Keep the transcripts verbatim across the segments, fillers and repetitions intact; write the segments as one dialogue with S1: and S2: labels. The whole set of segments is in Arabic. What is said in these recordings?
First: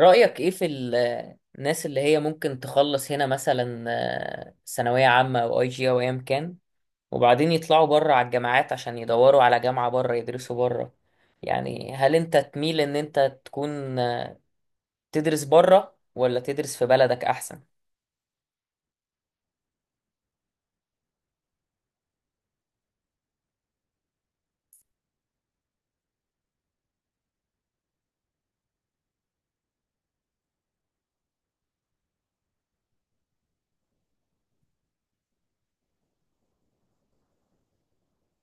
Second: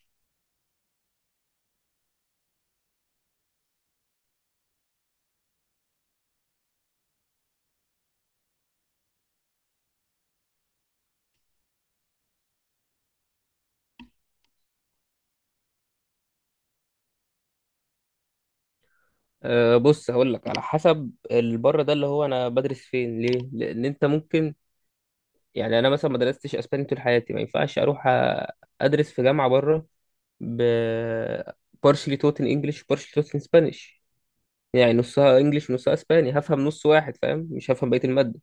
S1: رأيك ايه في ال- الناس اللي هي ممكن تخلص هنا مثلا، آه، ثانوية عامة او اي جي او ايا كان، وبعدين يطلعوا بره على الجامعات عشان يدوروا على جامعة بره يدرسوا بره. يعني هل انت تميل ان انت تكون آه، تدرس بره ولا تدرس في بلدك احسن؟
S2: أه، بص هقول لك على حسب البره ده اللي هو انا بدرس فين ليه، لان انت ممكن يعني انا مثلا ما درستش اسباني طول حياتي ما ينفعش اروح أ- ادرس في جامعه بره ب partially taught in English و partially taught in Spanish. يعني نصها انجلش ونصها اسباني، هفهم نص واحد فاهم، مش هفهم بقيه الماده.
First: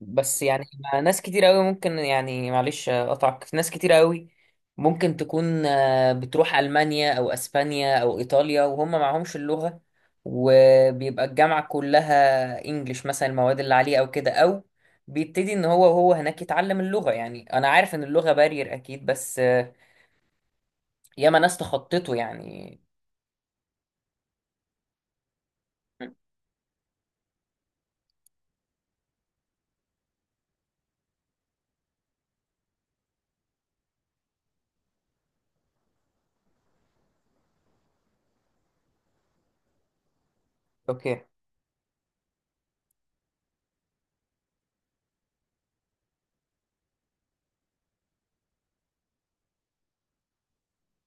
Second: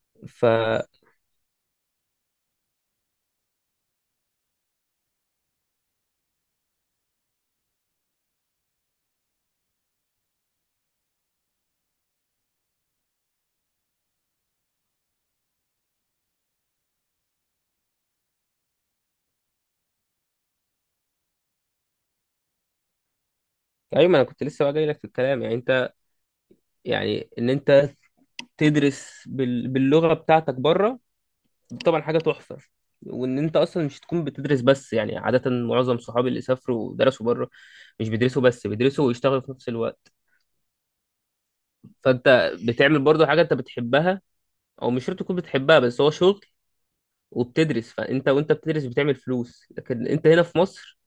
S1: بس
S2: ف
S1: يعني ما- ناس كتير قوي ممكن، يعني معلش اقطعك، ناس كتير قوي ممكن تكون آه، بتروح المانيا او اسبانيا او ايطاليا وهم معهمش اللغه، وبيبقى الجامعه كلها انجليش مثلا، المواد اللي عليه او كده، او بيبتدي ان هو وهو هناك يتعلم اللغه. يعني انا عارف ان اللغه بارير اكيد، بس آه، ياما ناس تخطته يعني.
S2: ايوه، ما انا كنت لسه بقى جاي لك في الكلام، يعني انت
S1: م.
S2: يعني ان انت تدرس بال... باللغه بتاعتك بره طبعا حاجه تحفه، وان انت اصلا مش تكون بتدرس. بس يعني عاده معظم صحابي اللي سافروا ودرسوا بره مش بيدرسوا بس، بيدرسوا ويشتغلوا في نفس الوقت.
S1: اوكي.
S2: فانت بتعمل برضه حاجه انت بتحبها، او مش شرط تكون بتحبها بس هو شغل وبتدرس. فانت وانت بتدرس بتعمل فلوس، لكن انت هنا في مصر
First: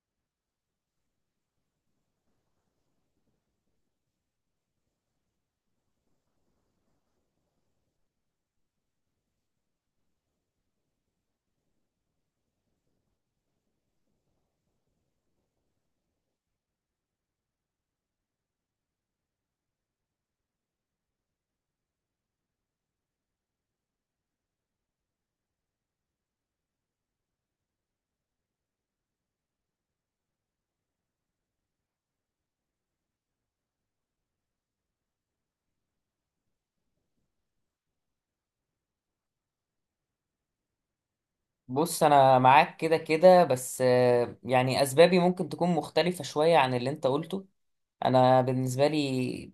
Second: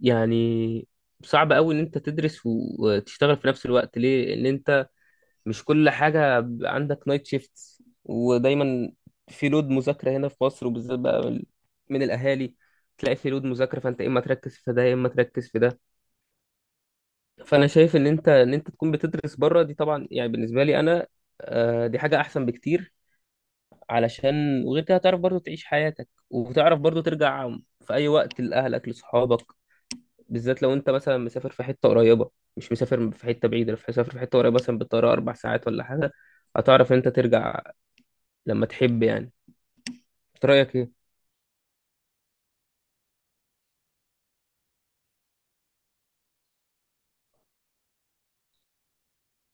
S2: يعني صعب قوي ان انت تدرس وتشتغل في نفس الوقت. ليه؟ ان انت مش كل حاجة ب- عندك نايت شيفت، ودايما في لود مذاكرة هنا في مصر، وبالذات بقى من من الأهالي تلاقي في لود مذاكرة، فأنت يا إما تركز في ده يا إما تركز في ده. فأنا شايف إن أنت إن أنت تكون بتدرس بره. دي طبعا يعني بالنسبة لي أنا، آه، دي حاجة أحسن بكتير علشان، وغير كده هتعرف برضو تعيش حياتك، وتعرف برضو ترجع في أي وقت لأهلك لصحابك، بالذات لو أنت مثلا مسافر في حتة قريبة، مش مسافر في حتة بعيدة. لو مسافر في حتة قريبة، مثلا بالطيارة أربع ساعات ولا حاجة، هتعرف إن أنت ترجع لما تحب يعني. انت رأيك ايه؟
S1: بص انا معاك كده كده، بس آه، يعني اسبابي ممكن تكون مختلفة شوية عن اللي انت قلته. انا بالنسبه لي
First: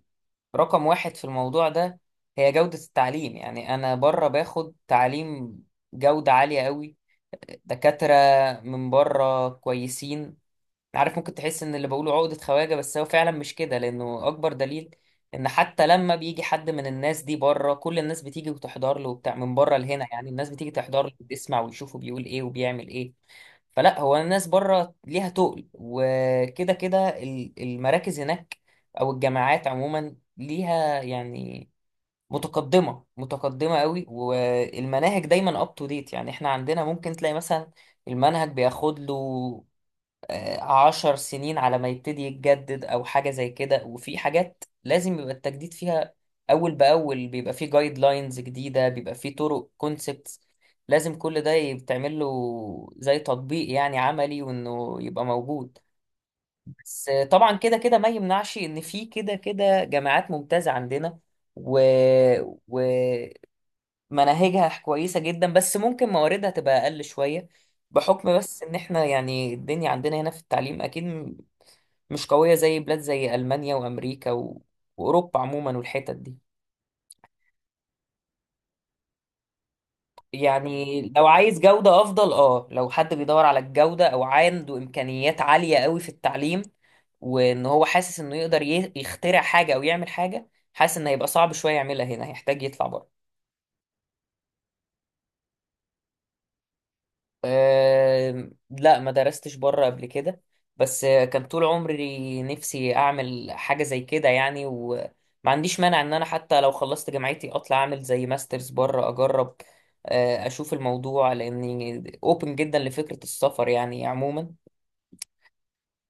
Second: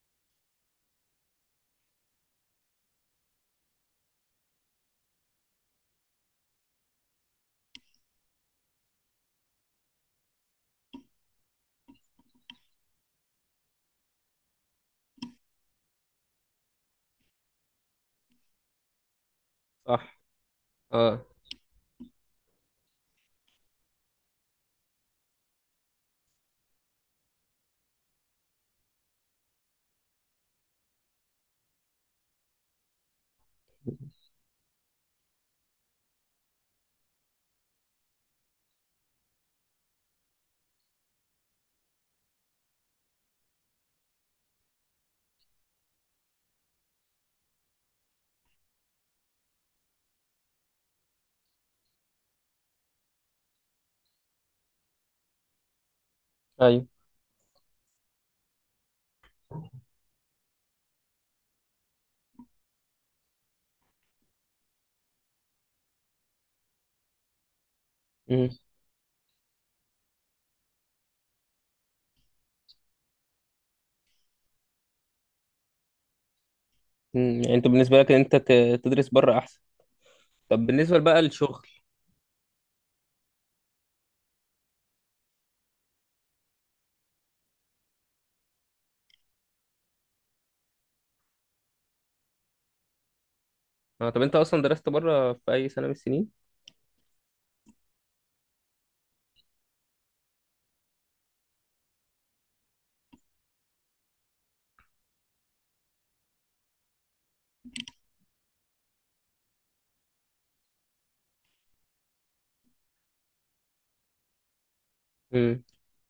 S1: رقم واحد في الموضوع ده هي جوده التعليم. يعني انا بره باخد تعليم جوده عاليه قوي، دكاتره من بره كويسين. عارف ممكن تحس ان اللي بقوله عقدة خواجة، بس هو فعلا مش كده، لانه اكبر دليل ان حتى لما بيجي حد من الناس دي بره كل الناس بتيجي وتحضر له وبتاع، من بره لهنا
S2: صح.
S1: يعني الناس بتيجي تحضر له
S2: اه.
S1: وتسمع ويشوفه بيقول ايه وبيعمل ايه. فلا هو الناس بره ليها تقل، وكده كده ال- المراكز هناك او الجامعات عموما ليها يعني متقدمة متقدمة قوي، والمناهج دايما اب تو ديت. يعني احنا عندنا ممكن تلاقي مثلا المنهج بياخد له آه، عشر سنين على ما يبتدي يتجدد او حاجه زي كده، وفي حاجات لازم يبقى التجديد فيها اول باول، بيبقى فيه جايد لاينز جديده، بيبقى فيه طرق كونسبتس، لازم كل ده يتعمل له زي تطبيق يعني عملي وانه يبقى موجود.
S2: ايوه.
S1: بس آه، طبعا كده كده ما يمنعش ان في كده كده جامعات ممتازه عندنا و... مناهجها كويسة جدا، بس ممكن مواردها تبقى أقل شوية، بحكم
S2: امم.
S1: بس إن إحنا يعني الدنيا عندنا هنا في التعليم أكيد م- مش قوية زي بلاد زي ألمانيا وأمريكا و... وأوروبا عموما والحتت دي.
S2: أمم. يعني انت بالنسبه لك ان انت ت- تدرس بره احسن؟ طب بالنسبة
S1: يعني
S2: بقى
S1: لو عايز
S2: للشغل؟
S1: جودة أفضل أه لو حد بيدور على الجودة أو عنده إمكانيات عالية قوي في التعليم، وإن هو حاسس إنه يقدر ي- يخترع حاجة أو يعمل حاجة، حاسس إن هيبقى صعب شوية يعملها هنا، هيحتاج يطلع بره.
S2: اه، طب انت اصلا درست بره في اي سنة من السنين؟
S1: أه لا، ما درستش بره قبل كده، بس آه، كان طول عمري نفسي اعمل حاجه زي كده يعني، وما عنديش مانع ان انا حتى لو خلصت جامعتي اطلع اعمل زي ماسترز بره اجرب، آه، اشوف الموضوع، لاني اوبن جدا لفكره السفر يعني عموما.
S2: امم.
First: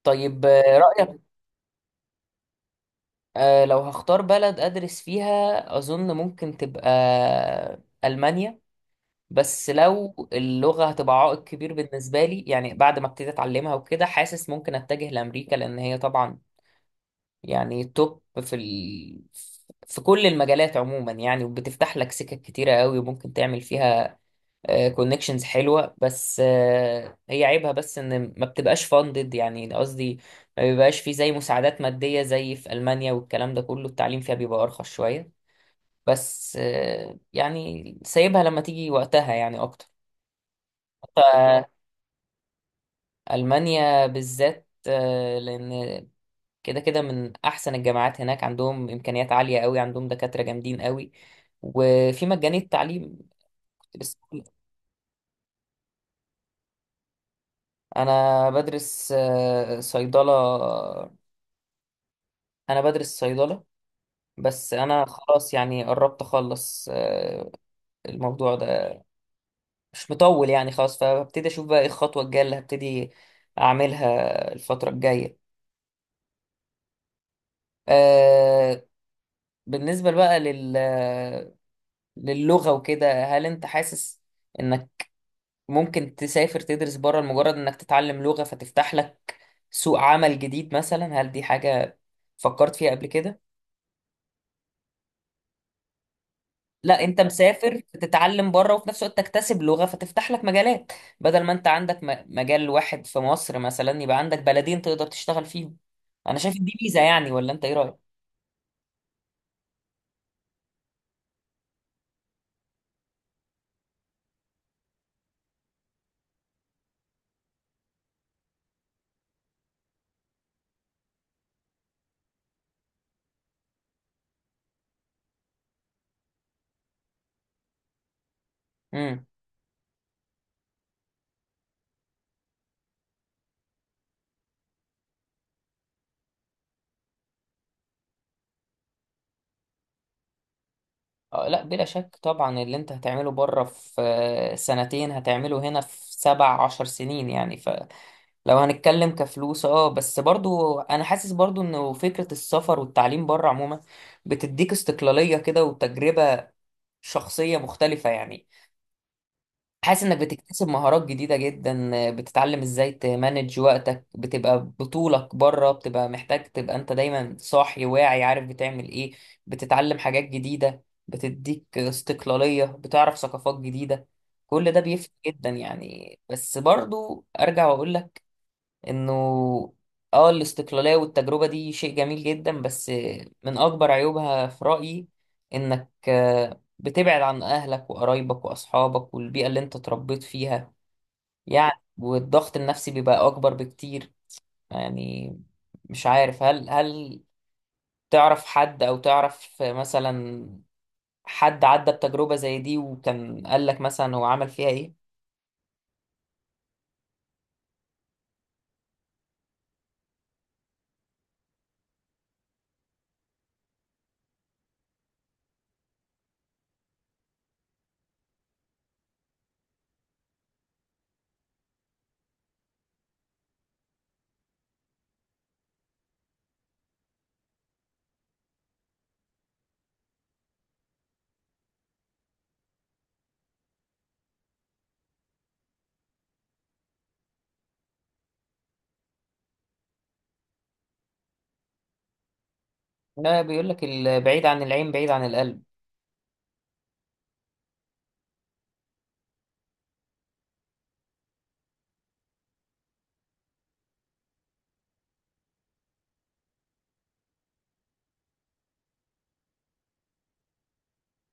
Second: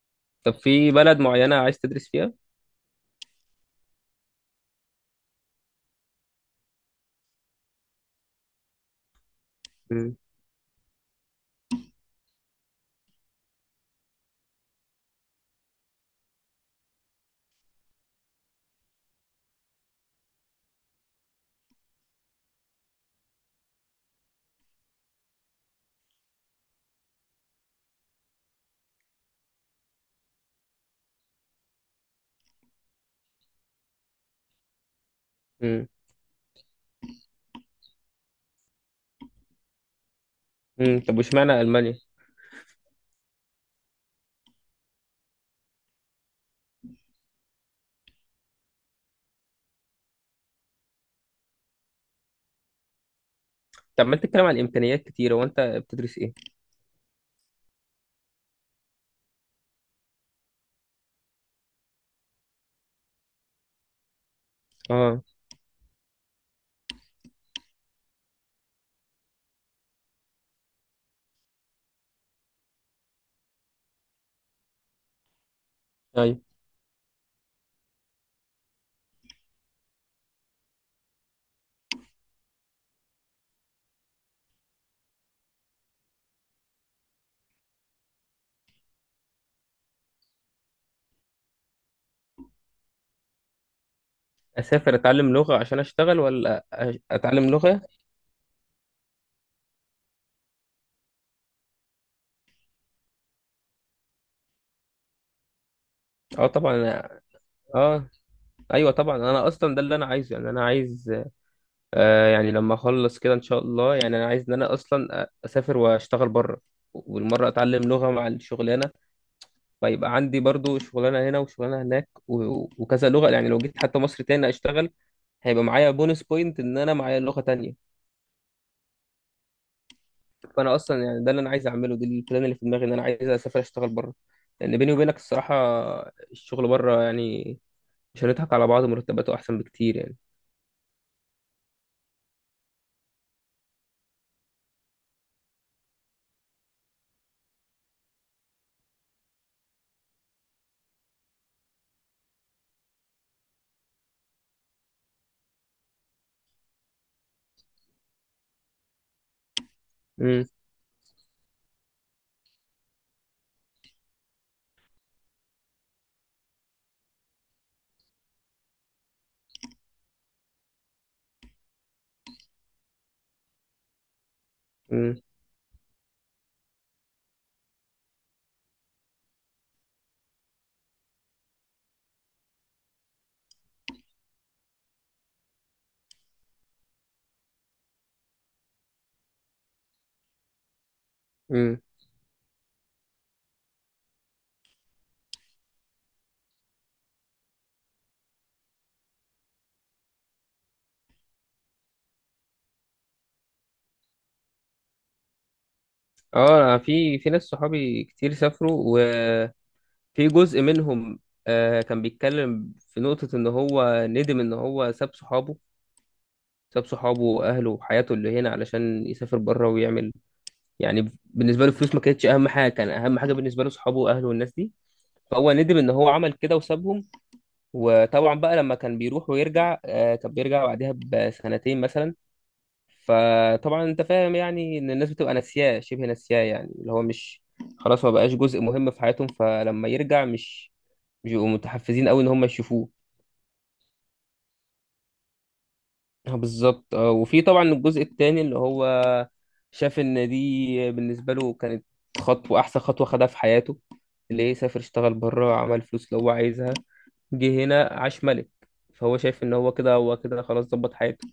S1: طيب
S2: طب
S1: آه،
S2: في
S1: رايك.
S2: بلد معينة عايز تدرس فيها؟
S1: آه، لو هختار بلد ادرس فيها اظن ممكن تبقى المانيا، بس
S2: امم.
S1: لو اللغة هتبقى عائق كبير بالنسبة لي يعني بعد ما ابتديت أتعلمها وكده، حاسس ممكن أتجه لأمريكا، لأن هي طبعا يعني توب في ال... في كل المجالات عموما يعني، وبتفتح لك سكك كتيرة قوي وممكن تعمل فيها كونكشنز حلوة. بس آه، هي عيبها بس إن ما بتبقاش فاندد، يعني قصدي ما بيبقاش في زي مساعدات مادية زي في ألمانيا والكلام ده كله، التعليم فيها بيبقى أرخص شوية.
S2: امم.
S1: بس آه، يعني سايبها لما تيجي وقتها يعني.
S2: أمم. طب واشمعنى
S1: أكتر
S2: المانيا؟
S1: ألمانيا بالذات، آه، لأن كده كده من أحسن الجامعات هناك، عندهم إمكانيات عالية قوي، عندهم دكاترة جامدين قوي، وفي مجاني التعليم. كنت
S2: طب ما
S1: لسه
S2: انت
S1: بقول-.
S2: بتتكلم عن امكانيات كتيرة، وانت بتدرس ايه؟
S1: أنا بدرس آه، صيدلة، أنا بدرس صيدلة، بس أنا
S2: اه.
S1: خلاص يعني قربت أخلص آه، الموضوع ده مش مطول يعني، خلاص فهبتدي أشوف بقى إيه الخطوة الجاية اللي هبتدي أعملها الفترة الجاية.
S2: ايوه.
S1: آه، بالنسبة بقى للغة وكده، هل انت حاسس انك ممكن تسافر تدرس بره لمجرد انك تتعلم لغة فتفتح لك سوق عمل جديد مثلا؟ هل دي حاجة فكرت فيها قبل كده؟
S2: اسافر اتعلم لغة عشان اشتغل ولا أ-
S1: لا، انت
S2: اتعلم
S1: مسافر
S2: لغة؟
S1: تتعلم بره وفي نفس الوقت تكتسب لغة فتفتح لك مجالات، بدل ما انت عندك م- مجال واحد في مصر مثلا يبقى عندك بلدين تقدر تشتغل فيهم. انا
S2: اه،
S1: شايف إن دي ميزة
S2: طبعا.
S1: يعني، ولا انت ايه رأيك؟
S2: اه، ايوه طبعا. انا اصلا ده اللي انا عايزه، يعني انا عايز، آه يعني لما اخلص كده ان شاء الله، يعني انا عايز ان انا اصلا اسافر واشتغل بره، والمره اتعلم لغه مع الشغلانه. فيبقى عندي برضو شغلانه هنا وشغلانه هناك و- وكذا لغه، يعني لو جيت حتى مصر تاني اشتغل، هيبقى معايا بونس بوينت ان انا معايا لغه تانية.
S1: امم.
S2: فانا اصلا يعني ده اللي انا عايز اعمله، دي البلان اللي في دماغي، ان انا عايز اسافر اشتغل بره. لان بيني وبينك الصراحه، الشغل بره يعني مش هنضحك على بعض، مرتباته احسن بكتير يعني.
S1: آه، لا بلا شك طبعا، اللي انت هتعمله بره في آه، سنتين هتعمله هنا في سبع عشر سنين يعني، لو هنتكلم كفلوس. اه بس برضو انا حاسس برضو انه فكرة السفر والتعليم بره عموما بتديك استقلالية كده وتجربة شخصية مختلفة يعني. حاسس انك
S2: امم.
S1: بتكتسب مهارات جديدة جدا، بتتعلم ازاي تمانج وقتك، بتبقى بطولك بره، بتبقى محتاج تبقى انت دايما صاحي واعي عارف بتعمل ايه، بتتعلم حاجات جديدة، بتديك استقلالية، بتعرف ثقافات جديدة. كل ده بيفرق
S2: امم.
S1: جدا يعني. بس برضو ارجع واقول لك انه اه الاستقلالية والتجربة دي شيء جميل جدا، بس من اكبر عيوبها في رأيي انك آه، بتبعد عن اهلك وقرايبك واصحابك والبيئة اللي انت اتربيت فيها
S2: امم.
S1: يعني، والضغط النفسي بيبقى اكبر بكتير يعني. مش عارف هل هل تعرف حد او تعرف مثلا حد عدى بتجربة زي دي وكان قالك مثلا هو عمل فيها ايه؟
S2: اه، أنا في في ناس صحابي كتير سافروا. في جزء منهم آه كان بيتكلم في نقطة إن هو ندم إن هو ساب صحابه ساب صحابه وأهله وحياته اللي هنا علشان يسافر بره ويعمل. يعني بالنسبة له الفلوس ما كانتش أهم حاجة، كان أهم حاجة بالنسبة له صحابه وأهله والناس دي، فهو ندم إن هو عمل كده وسابهم. وطبعا بقى لما كان بيروح ويرجع آه كان بيرجع بعدها بسنتين مثلا، فطبعا أنت فاهم يعني إن الناس بتبقى ناسياه شبه ناسياه يعني، اللي هو مش خلاص، ما بقاش جزء مهم في حياتهم، فلما يرجع مش بيبقوا متحفزين قوي ان هم يشوفوه.
S1: لا، بيقولك البعيد عن العين بعيد عن القلب.
S2: آه، بالظبط. آه، وفي طبعا الجزء التاني اللي هو شاف ان دي بالنسبه له كانت خطوه، احسن خطوه خدها في حياته، اللي هي سافر اشتغل بره، عمل فلوس اللي هو عايزها، جه هنا عاش ملك. فهو شايف ان هو كده هو كده خلاص ظبط حياته.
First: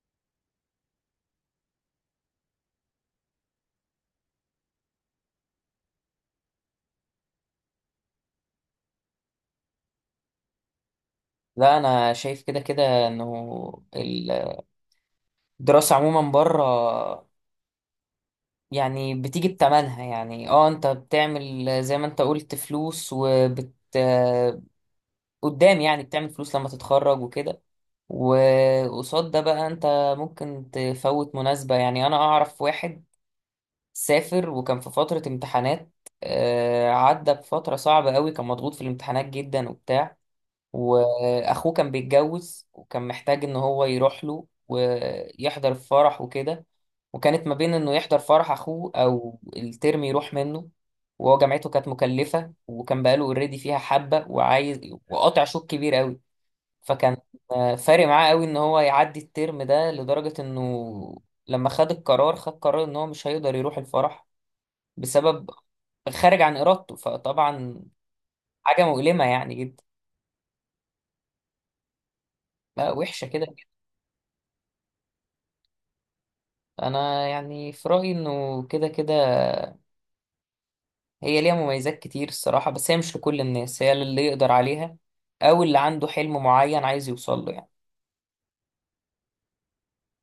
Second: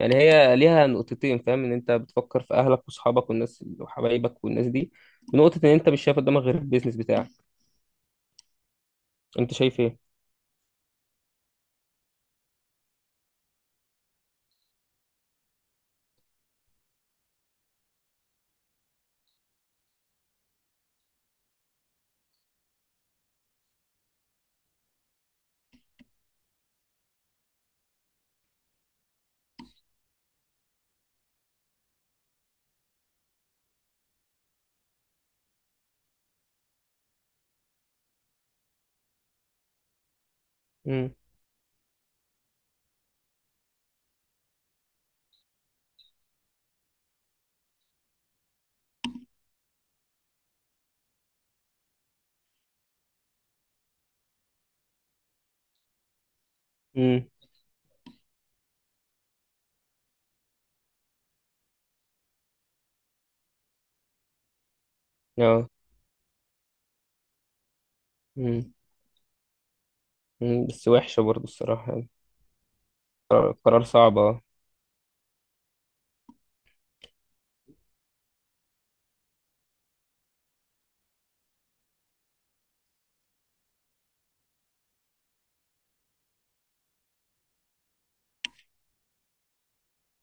S2: يعني هي ليها نقطتين، فاهم، ان انت بتفكر في اهلك واصحابك والناس وحبايبك والناس دي، ونقطه ان انت مش شايف قدامك غير البيزنس بتاعك. انت شايف ايه؟
S1: لا، انا شايف كده كده انه الدراسة عموما بره يعني بتيجي بتمنها. يعني اه انت بتعمل زي ما انت قلت فلوس وبت آه، قدام، يعني بتعمل فلوس لما تتخرج وكده. وقصاد ده بقى انت ممكن تفوت مناسبة. يعني انا اعرف واحد سافر وكان في فترة امتحانات، آه، عدى بفترة صعبة قوي، كان مضغوط في الامتحانات جدا وبتاع،
S2: امم.
S1: واخوه كان بيتجوز وكان محتاج ان هو يروح له ويحضر الفرح وكده، وكانت ما بين انه يحضر فرح اخوه او الترم يروح منه، وهو جامعته كانت مكلفة وكان بقاله اوريدي فيها حبة وعايز، وقاطع شوط كبير قوي. فكان
S2: امم.
S1: آه، فارق معاه قوي ان هو يعدي الترم ده، لدرجة انه لما خد القرار خد قرار ان هو مش هيقدر يروح الفرح بسبب
S2: اه.
S1: خارج عن ارادته. فطبعا
S2: امم.
S1: حاجة مؤلمة يعني جدا.
S2: بس وحشه برضه الصراحه يعني.
S1: لا، وحشة كده.
S2: قرار صعب اه.
S1: انا يعني في رايي انه كده كده هي ليها مميزات كتير الصراحه، بس هي مش لكل الناس، هي للي يقدر عليها او اللي عنده حلم معين عايز يوصل له يعني.